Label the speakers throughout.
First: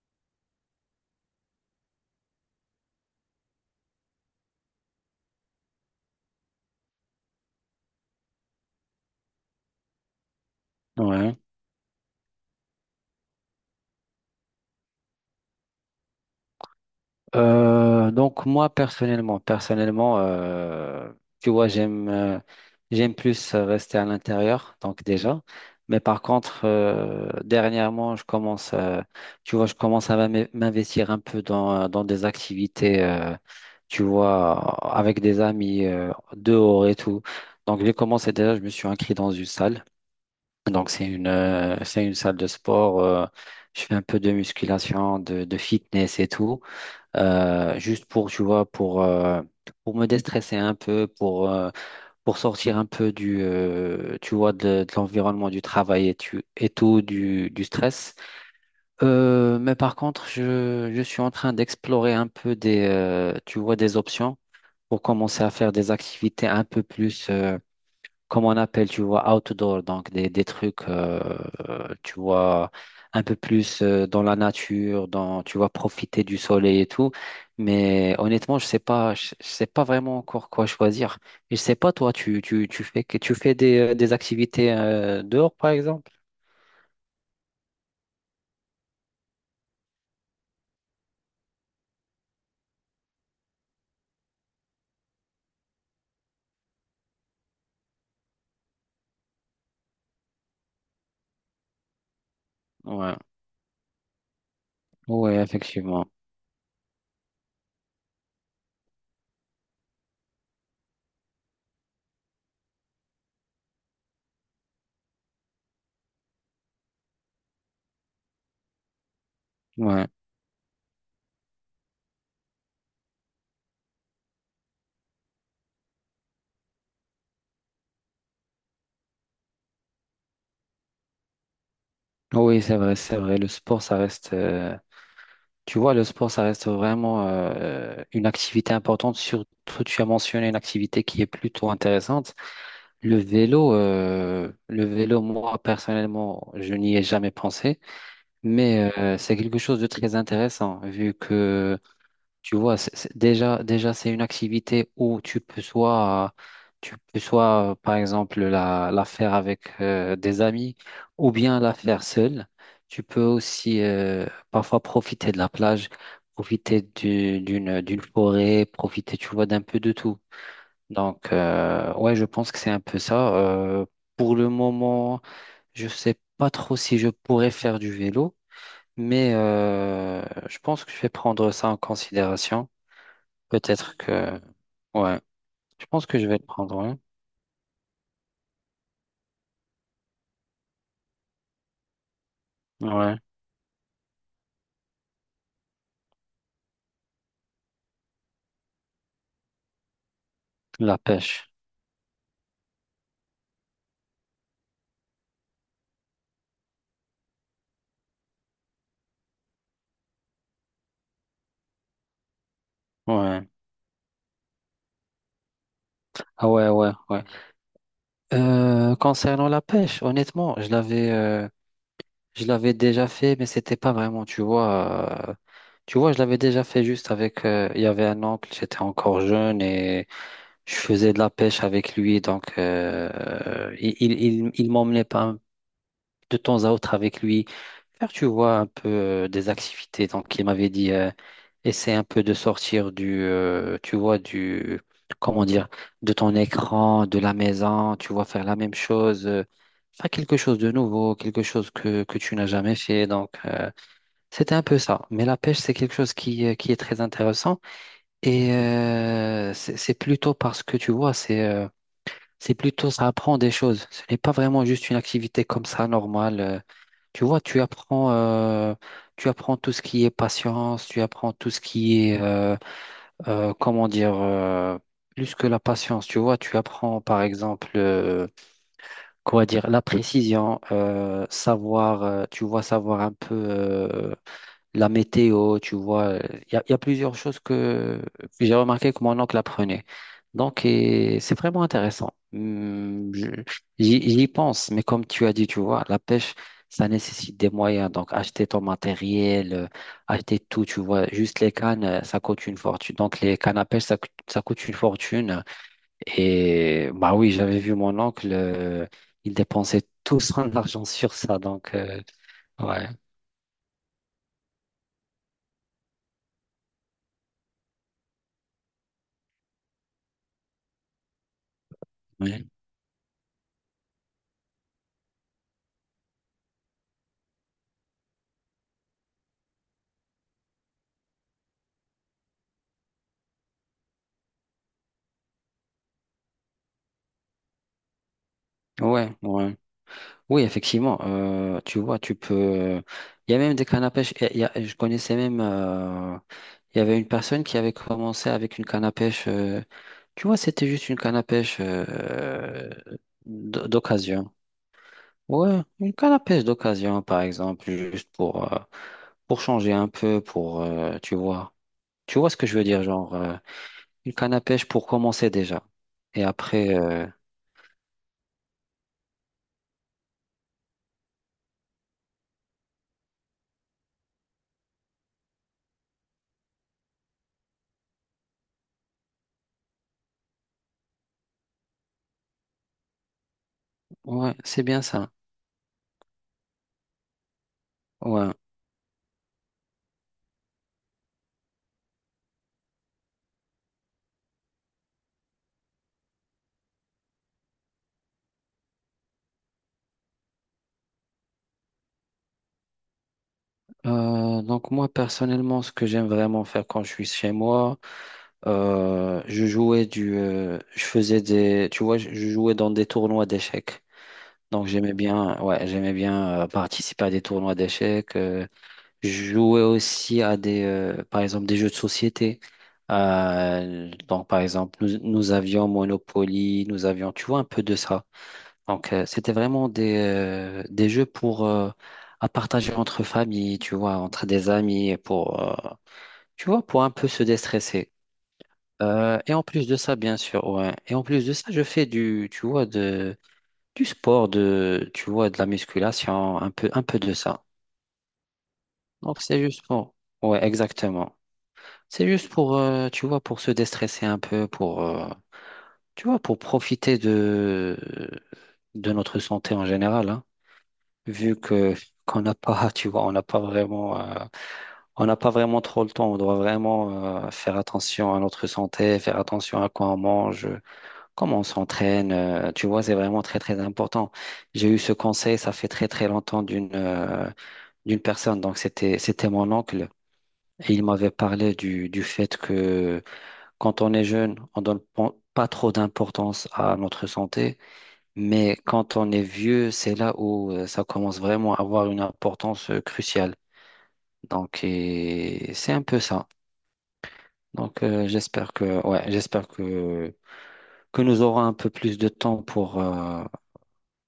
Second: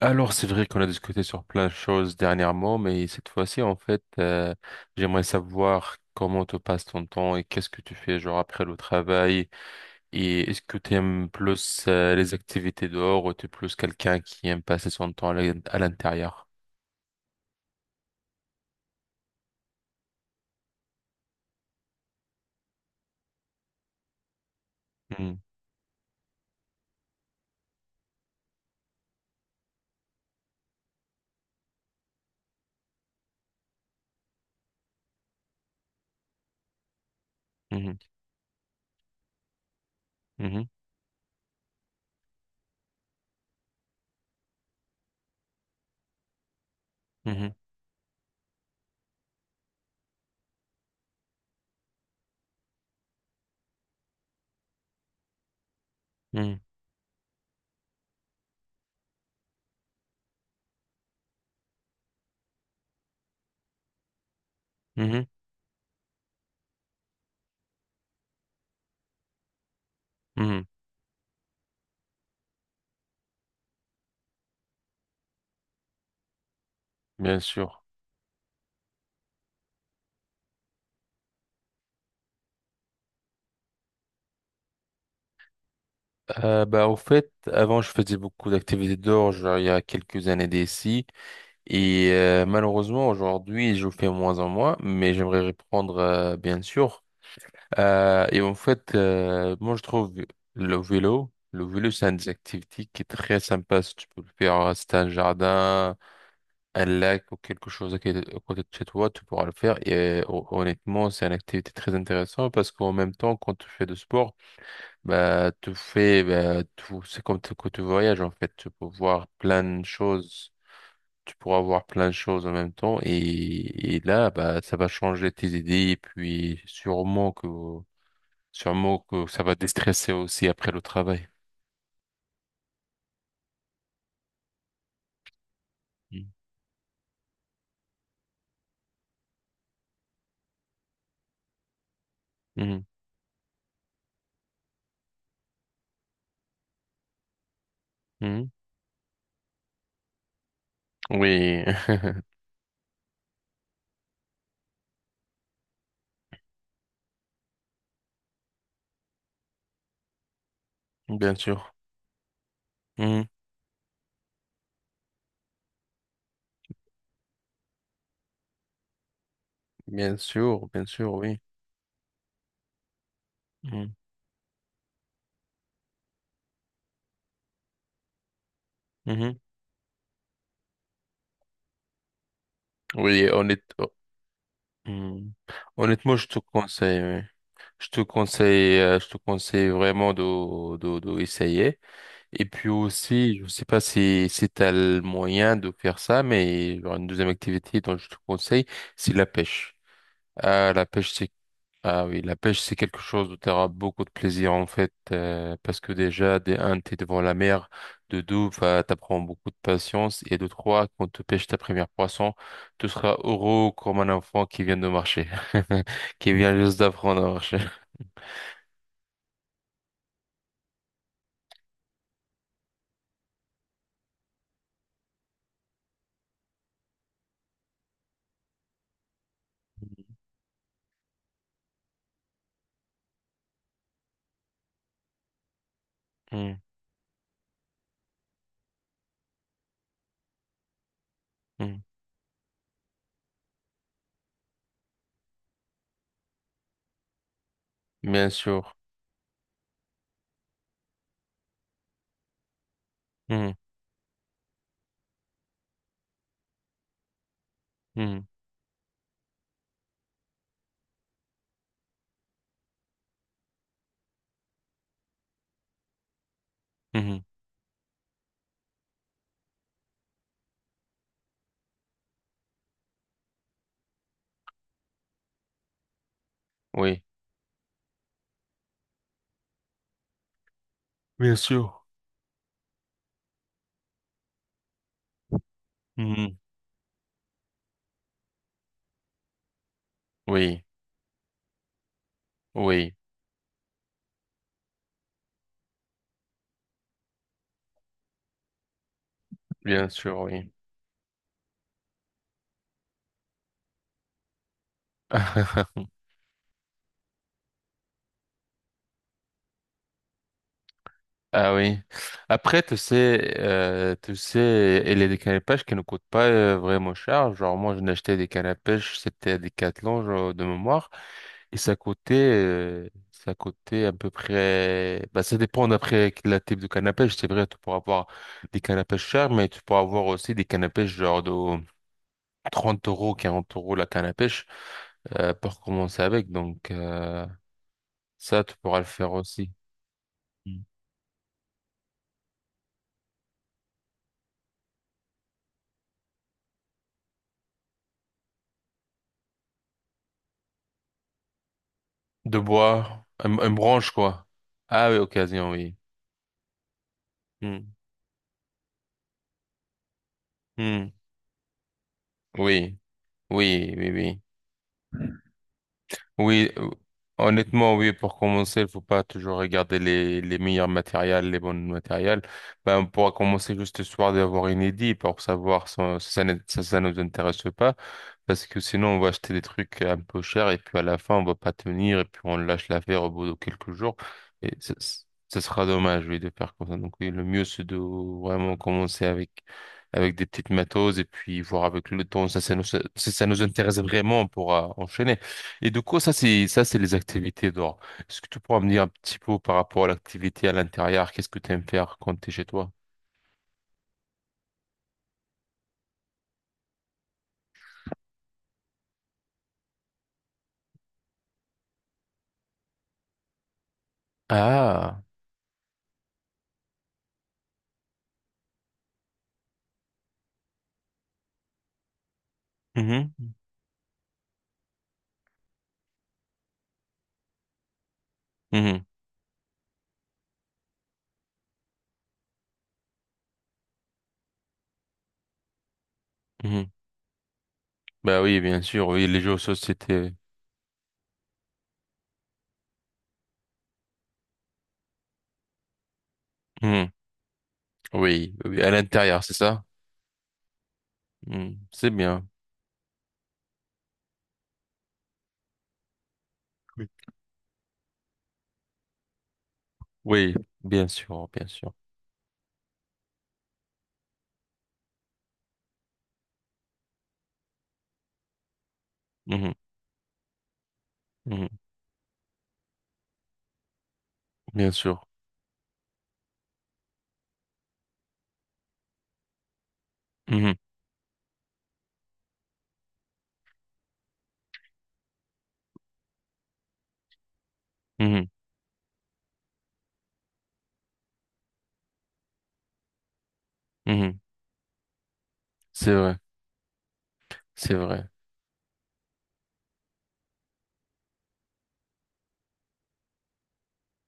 Speaker 1: Alors, c'est vrai qu'on a discuté sur plein de choses dernièrement, mais cette fois-ci, en fait, j'aimerais savoir comment te passe ton temps et qu'est-ce que tu fais, genre, après le travail. Et est-ce que tu aimes
Speaker 2: Ouais.
Speaker 1: plus, les activités dehors ou tu es plus quelqu'un qui aime passer son temps à l'intérieur?
Speaker 2: Donc moi personnellement, personnellement, tu vois, j'aime plus rester à l'intérieur, donc
Speaker 1: Mhm,
Speaker 2: déjà. Mais par contre, dernièrement, tu vois, je commence à m'investir un peu dans des activités, tu vois, avec des amis dehors et tout. Donc j'ai
Speaker 1: mhm,
Speaker 2: commencé déjà, je me suis inscrit dans une salle.
Speaker 1: mhm,
Speaker 2: Donc c'est une salle de sport. Je fais un peu de musculation, de fitness et tout.
Speaker 1: mhm,
Speaker 2: Juste pour, tu vois, pour me déstresser un peu, pour sortir un peu tu vois, de l'environnement du travail et, tu,
Speaker 1: mhm,
Speaker 2: et tout, du stress. Mais par contre, je suis en train d'explorer un peu tu vois, des options pour
Speaker 1: mhm,
Speaker 2: commencer à faire des activités un peu plus. Comme on appelle, tu vois, outdoor, donc des
Speaker 1: mhm.
Speaker 2: trucs, tu vois, un peu plus dans la nature, tu vois, profiter du soleil et tout.
Speaker 1: Bien sûr.
Speaker 2: Mais honnêtement, je sais pas vraiment encore quoi choisir. Et je sais pas, toi, tu fais des activités dehors, par exemple?
Speaker 1: Bah, au fait, avant, je faisais beaucoup d'activités dehors, genre, il y a quelques années d'ici. Et malheureusement, aujourd'hui, je fais moins en moins, mais j'aimerais reprendre, bien sûr. Et en fait, moi, je trouve le vélo, c'est une des activités qui est
Speaker 2: Ouais,
Speaker 1: très sympa. Si tu peux le faire, si t'as un
Speaker 2: ouais,
Speaker 1: jardin,
Speaker 2: effectivement.
Speaker 1: un lac ou quelque chose à côté de chez toi, tu pourras le faire. Et honnêtement, c'est une activité très intéressante parce qu'en même temps, quand tu fais du sport, bah, tu fais, bah, tout, c'est comme que tu voyages, en fait. Tu peux voir plein de
Speaker 2: Ouais.
Speaker 1: choses, tu pourras voir plein de choses en même temps et là bah ça va changer tes idées et puis sûrement que ça va déstresser aussi après le travail.
Speaker 2: Oui, c'est vrai, c'est vrai. Le sport, ça reste, Tu vois, le
Speaker 1: Mm.
Speaker 2: sport, ça reste vraiment une activité importante. Surtout, tu as mentionné une activité qui est plutôt intéressante.
Speaker 1: Mhm.
Speaker 2: Le vélo, moi personnellement, je n'y ai jamais pensé,
Speaker 1: Mhm.
Speaker 2: mais c'est quelque chose de très intéressant vu
Speaker 1: Oui,
Speaker 2: que tu vois, déjà c'est une activité où tu peux soit, par exemple la faire avec des amis ou
Speaker 1: bien
Speaker 2: bien la
Speaker 1: sûr.
Speaker 2: faire seule. Tu peux
Speaker 1: Mhm.
Speaker 2: aussi parfois profiter de la plage, profiter d'une forêt, profiter, tu vois, d'un peu de tout.
Speaker 1: Bien sûr,
Speaker 2: Donc,
Speaker 1: oui.
Speaker 2: ouais, je pense que c'est un peu ça.
Speaker 1: Mhm.
Speaker 2: Pour le moment, je sais pas trop si je pourrais faire du vélo, mais
Speaker 1: Mhm.
Speaker 2: je pense que je vais prendre ça en considération.
Speaker 1: Oui, honnête... oh,
Speaker 2: Peut-être que, ouais,
Speaker 1: mhm.
Speaker 2: je pense
Speaker 1: Honnêtement,
Speaker 2: que
Speaker 1: je
Speaker 2: je vais
Speaker 1: te
Speaker 2: le prendre, ouais.
Speaker 1: conseille, oui. Je te conseille vraiment de essayer. Et puis
Speaker 2: Ouais,
Speaker 1: aussi, je sais pas si, si tu as le moyen de faire ça, mais genre une deuxième activité dont je te conseille, c'est la pêche. Ah, la
Speaker 2: la
Speaker 1: pêche, c'est
Speaker 2: pêche,
Speaker 1: ah oui, la pêche, c'est quelque chose où tu auras beaucoup de plaisir en fait, parce que déjà, de un, t'es devant la mer, de deux, bah, t'apprends beaucoup de patience, et de trois, quand tu pêches ta première poisson, tu seras
Speaker 2: ouais.
Speaker 1: heureux comme un enfant qui vient de marcher, qui
Speaker 2: Ah
Speaker 1: vient
Speaker 2: ouais,
Speaker 1: juste
Speaker 2: ouais,
Speaker 1: d'apprendre
Speaker 2: ouais.
Speaker 1: à marcher.
Speaker 2: Concernant la pêche, honnêtement, je l'avais déjà fait, mais c'était pas vraiment, tu vois. Tu vois, je l'avais déjà fait juste avec, il y avait un oncle, j'étais encore jeune et je faisais de la pêche avec lui, donc il m'emmenait pas de
Speaker 1: Mm,
Speaker 2: temps à autre avec lui faire, tu vois, un peu des activités. Donc il m'avait dit,
Speaker 1: mm, mm.
Speaker 2: essaie un peu de sortir tu vois, comment dire, de ton écran, de la maison, tu vois,
Speaker 1: Bien
Speaker 2: faire la
Speaker 1: sûr.
Speaker 2: même chose, faire quelque chose de nouveau, quelque chose que tu n'as jamais fait. Donc
Speaker 1: Mm,
Speaker 2: c'était un peu ça. Mais la pêche, c'est quelque chose qui est très intéressant
Speaker 1: mm,
Speaker 2: et c'est plutôt parce que, tu vois, c'est plutôt ça apprend des choses. Ce n'est pas vraiment juste une activité comme ça normale.
Speaker 1: mhm.
Speaker 2: Tu vois, tu apprends tout ce qui est patience, tu apprends tout ce qui est, comment dire, plus que la patience. Tu vois, tu apprends
Speaker 1: Oui.
Speaker 2: par exemple, quoi dire, la précision,
Speaker 1: Bien sûr.
Speaker 2: tu vois, savoir un peu. La météo, tu vois.
Speaker 1: Mhm.
Speaker 2: Il y a plusieurs choses que j'ai remarqué que mon oncle apprenait.
Speaker 1: Oui,
Speaker 2: Donc, et c'est vraiment intéressant.
Speaker 1: oui,
Speaker 2: J'y pense, mais comme tu as dit, tu vois, la pêche, ça nécessite des moyens. Donc, acheter ton matériel,
Speaker 1: bien sûr,
Speaker 2: acheter
Speaker 1: oui.
Speaker 2: tout, tu vois. Juste les cannes, ça coûte une fortune. Donc, les cannes à pêche, ça coûte une fortune. Et bah oui, j'avais vu mon oncle, il dépensait tout son argent sur ça.
Speaker 1: Ah
Speaker 2: Donc,
Speaker 1: oui. Après,
Speaker 2: ouais,
Speaker 1: tu sais, il y a des cannes à pêche qui ne coûtent pas vraiment cher. Genre, moi, je acheté des cannes à pêche, c'était à Decathlon, genre, de mémoire. Et
Speaker 2: ouais,
Speaker 1: ça coûtait à peu près, bah, ça dépend d'après quel type de canne à pêche. C'est vrai, tu pourras avoir des cannes à pêche chères, mais tu pourras avoir aussi des cannes à pêche genre de 30 euros, 40 euros la canne à pêche, pour commencer avec. Donc, ça, tu pourras le faire
Speaker 2: ouais.
Speaker 1: aussi.
Speaker 2: Ouais. Oui,
Speaker 1: Mm.
Speaker 2: effectivement, tu vois, tu peux. Il y a même des cannes à pêche. Je connaissais même. Il y avait une personne qui avait commencé avec une canne à pêche. Tu vois, c'était juste une canne à pêche
Speaker 1: De bois, un branche, quoi.
Speaker 2: d'occasion.
Speaker 1: Ah oui, occasion,
Speaker 2: Ouais,
Speaker 1: oui.
Speaker 2: une canne à pêche d'occasion, par exemple,
Speaker 1: Mm.
Speaker 2: juste pour changer un peu,
Speaker 1: Mm.
Speaker 2: tu vois. Tu vois ce que je veux
Speaker 1: Oui,
Speaker 2: dire, genre,
Speaker 1: oui, oui,
Speaker 2: une
Speaker 1: oui.
Speaker 2: canne à pêche pour commencer déjà. Et
Speaker 1: Oui,
Speaker 2: après,
Speaker 1: honnêtement, oui, pour commencer, il faut pas toujours regarder les meilleurs matériels, les bons matériels. Ben, on pourra commencer juste ce soir d'avoir une idée pour savoir si ça, si ça nous intéresse ou pas. Parce que sinon, on va acheter des trucs un peu chers et puis à la fin, on va pas tenir et puis on lâche l'affaire au bout de quelques jours.
Speaker 2: ouais,
Speaker 1: Et
Speaker 2: c'est
Speaker 1: ce
Speaker 2: bien
Speaker 1: ce-
Speaker 2: ça.
Speaker 1: Ce sera dommage, oui, de faire comme ça. Donc, oui, le mieux, c'est de
Speaker 2: Ouais.
Speaker 1: vraiment commencer avec, avec des petites matos et puis voir avec le temps. Si ça nous intéresse vraiment, on pourra enchaîner. Et du coup, ça, c'est les activités dehors. Est-ce que tu pourras me dire un petit peu par rapport à l'activité à l'intérieur? Qu'est-ce que tu aimes faire quand tu es chez toi?
Speaker 2: Donc moi personnellement, ce que j'aime vraiment faire quand je suis chez moi, je jouais du, je faisais des, tu vois, je jouais dans des tournois d'échecs. Donc j'aimais
Speaker 1: Ah.
Speaker 2: bien, ouais, j'aimais bien participer à des tournois d'échecs. Je jouais aussi à des, par exemple, des jeux de société.
Speaker 1: Mhm,
Speaker 2: Donc par exemple, nous avions Monopoly, nous avions, tu vois, un peu de ça.
Speaker 1: mhm,
Speaker 2: Donc, c'était vraiment des jeux pour à partager entre familles, tu vois, entre des amis, tu vois,
Speaker 1: mhm.
Speaker 2: pour un peu se déstresser.
Speaker 1: Bah oui, bien sûr, oui, les jeux
Speaker 2: Et
Speaker 1: de
Speaker 2: en plus de ça,
Speaker 1: société.
Speaker 2: bien sûr, ouais. Et en plus de ça, je fais tu vois, du sport, tu vois, de la musculation, un peu, un
Speaker 1: Mhm.
Speaker 2: peu de ça.
Speaker 1: Oui, oui, à
Speaker 2: Donc,
Speaker 1: l'intérieur, c'est
Speaker 2: c'est
Speaker 1: ça?
Speaker 2: juste pour, ouais, exactement.
Speaker 1: Mhm, c'est
Speaker 2: C'est
Speaker 1: bien.
Speaker 2: juste pour, tu vois, pour se déstresser un peu, tu vois, pour
Speaker 1: Oui.
Speaker 2: profiter de notre santé en général, hein.
Speaker 1: Oui, bien sûr,
Speaker 2: Vu
Speaker 1: bien sûr.
Speaker 2: que qu'on n'a pas, tu vois, on n'a pas vraiment trop le temps. On doit vraiment faire attention à notre santé, faire
Speaker 1: Mhm,
Speaker 2: attention à quoi on mange, comment on
Speaker 1: mhm,
Speaker 2: s'entraîne. Tu vois, c'est vraiment très très important. J'ai
Speaker 1: bien
Speaker 2: eu ce
Speaker 1: sûr.
Speaker 2: conseil, ça fait très très longtemps d'une personne. Donc c'était mon oncle.
Speaker 1: Mhm,
Speaker 2: Et il m'avait parlé du fait que quand on est jeune, on donne pas trop d'importance à notre santé.
Speaker 1: mhm,
Speaker 2: Mais quand on est vieux, c'est là où ça commence vraiment à avoir une importance cruciale.
Speaker 1: mhm.
Speaker 2: Donc, et c'est un
Speaker 1: C'est
Speaker 2: peu
Speaker 1: vrai,
Speaker 2: ça.
Speaker 1: c'est
Speaker 2: Donc,
Speaker 1: vrai.
Speaker 2: j'espère que, ouais, que nous aurons un peu plus de temps pour, euh,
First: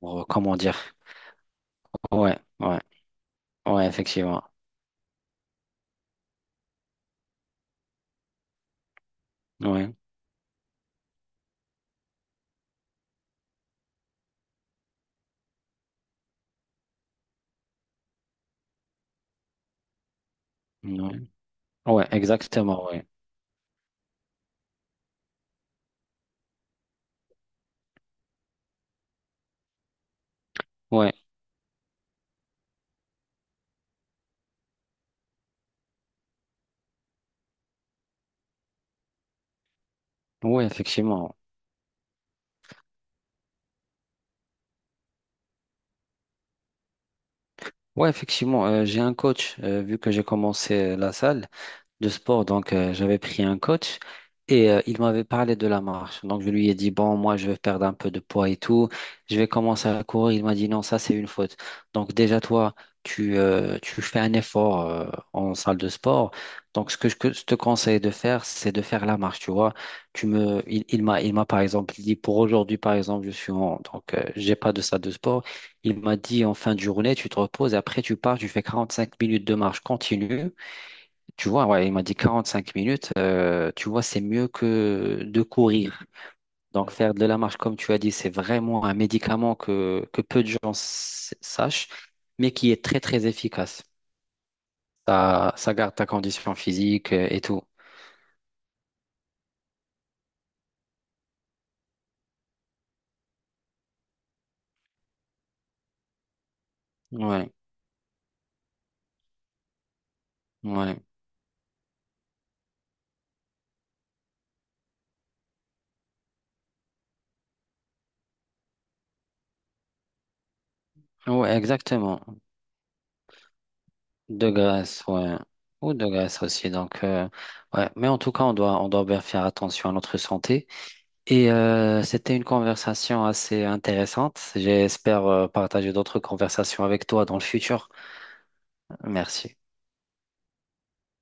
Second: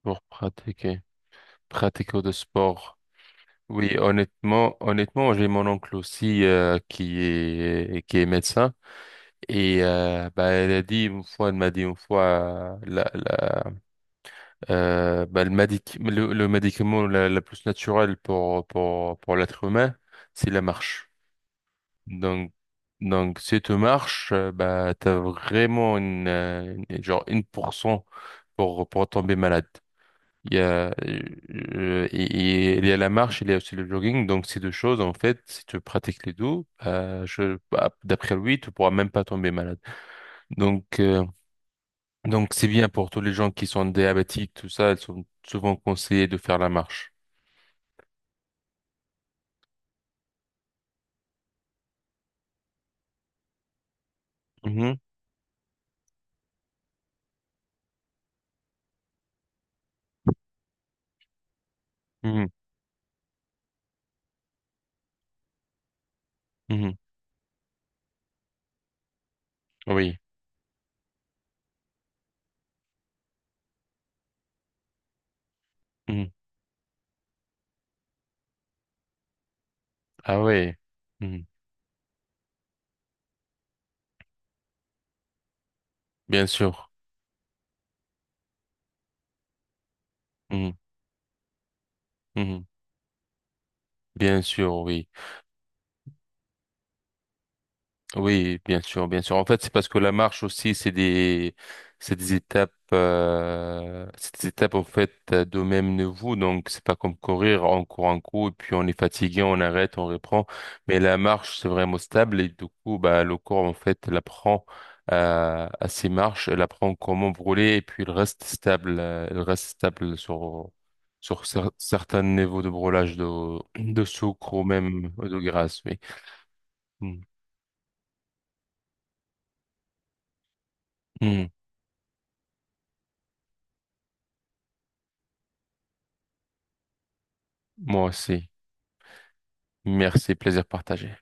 Speaker 2: pour,
Speaker 1: Pour
Speaker 2: comment dire.
Speaker 1: pratiquer, pratiquer de
Speaker 2: Ouais, ouais,
Speaker 1: sport.
Speaker 2: ouais,
Speaker 1: Oui,
Speaker 2: effectivement.
Speaker 1: honnêtement, honnêtement, j'ai mon oncle aussi qui est médecin et
Speaker 2: Ouais,
Speaker 1: bah elle a dit une fois, elle m'a dit une fois la la bah, le médicament la plus naturelle pour l'être humain, c'est la marche.
Speaker 2: ouais, ouais,
Speaker 1: Donc
Speaker 2: exactement, ouais.
Speaker 1: donc si tu marches, bah t'as vraiment une genre 1% pour tomber malade. Il y a,
Speaker 2: Ouais,
Speaker 1: euh, et- et il y a la marche, il y a aussi le jogging. Donc, ces deux choses, en fait, si tu pratiques les deux, bah, d'après lui, tu pourras même pas tomber malade.
Speaker 2: ouais,
Speaker 1: Donc, euh,
Speaker 2: effectivement.
Speaker 1: donc c'est bien pour tous les gens qui sont diabétiques, tout ça, ils sont souvent conseillés de faire la marche.
Speaker 2: Ouais, effectivement, j'ai un coach, vu que j'ai commencé la salle de sport. Donc, j'avais pris un coach et
Speaker 1: Mhm,
Speaker 2: il m'avait parlé de la marche. Donc, je lui ai dit, bon, moi, je vais perdre un peu de poids et tout. Je vais commencer à courir. Il m'a dit, non, ça, c'est une faute. Donc, déjà,
Speaker 1: mhm,
Speaker 2: toi, tu fais un effort en salle de sport. Donc, ce
Speaker 1: mhm.
Speaker 2: que je te conseille de faire, c'est de faire la marche, tu vois.
Speaker 1: Oui.
Speaker 2: Tu me, il m'a, par exemple, dit, pour aujourd'hui, par exemple, donc, j'ai pas de salle de sport. Il m'a
Speaker 1: Mhm.
Speaker 2: dit, en fin de journée, tu te reposes et après, tu pars, tu fais 45 minutes de marche
Speaker 1: Ah
Speaker 2: continue.
Speaker 1: ouais. Mhm.
Speaker 2: Tu vois, ouais, il m'a dit 45 minutes, tu vois, c'est mieux que de courir.
Speaker 1: Bien sûr.
Speaker 2: Donc, faire de la marche, comme tu as dit, c'est vraiment un médicament que peu de gens
Speaker 1: Mhm,
Speaker 2: sachent, mais
Speaker 1: mhm.
Speaker 2: qui est très, très efficace.
Speaker 1: Bien sûr, oui.
Speaker 2: Ça garde ta condition physique et tout.
Speaker 1: Oui, bien sûr, bien sûr. En fait, c'est parce que la marche aussi, c'est des étapes en fait de même niveau. Donc, c'est pas comme
Speaker 2: Ouais,
Speaker 1: courir, on court un coup et puis on est fatigué, on arrête, on reprend.
Speaker 2: ouais,
Speaker 1: Mais la marche, c'est vraiment stable et du coup, bah, le corps en fait, il apprend à ses marches, il apprend comment brûler et puis il reste stable sur
Speaker 2: ouais, exactement.
Speaker 1: certains niveaux de brûlage de
Speaker 2: De
Speaker 1: sucre ou
Speaker 2: graisse,
Speaker 1: même
Speaker 2: ouais.
Speaker 1: de graisse.
Speaker 2: Ou
Speaker 1: Oui.
Speaker 2: de graisse aussi. Donc,
Speaker 1: Mm.
Speaker 2: ouais. Mais en tout cas, on doit bien faire attention à notre santé.
Speaker 1: Mm.
Speaker 2: Et c'était une conversation assez intéressante. J'espère partager d'autres conversations avec toi dans le futur.
Speaker 1: Moi aussi.
Speaker 2: Merci.
Speaker 1: Merci, plaisir partagé.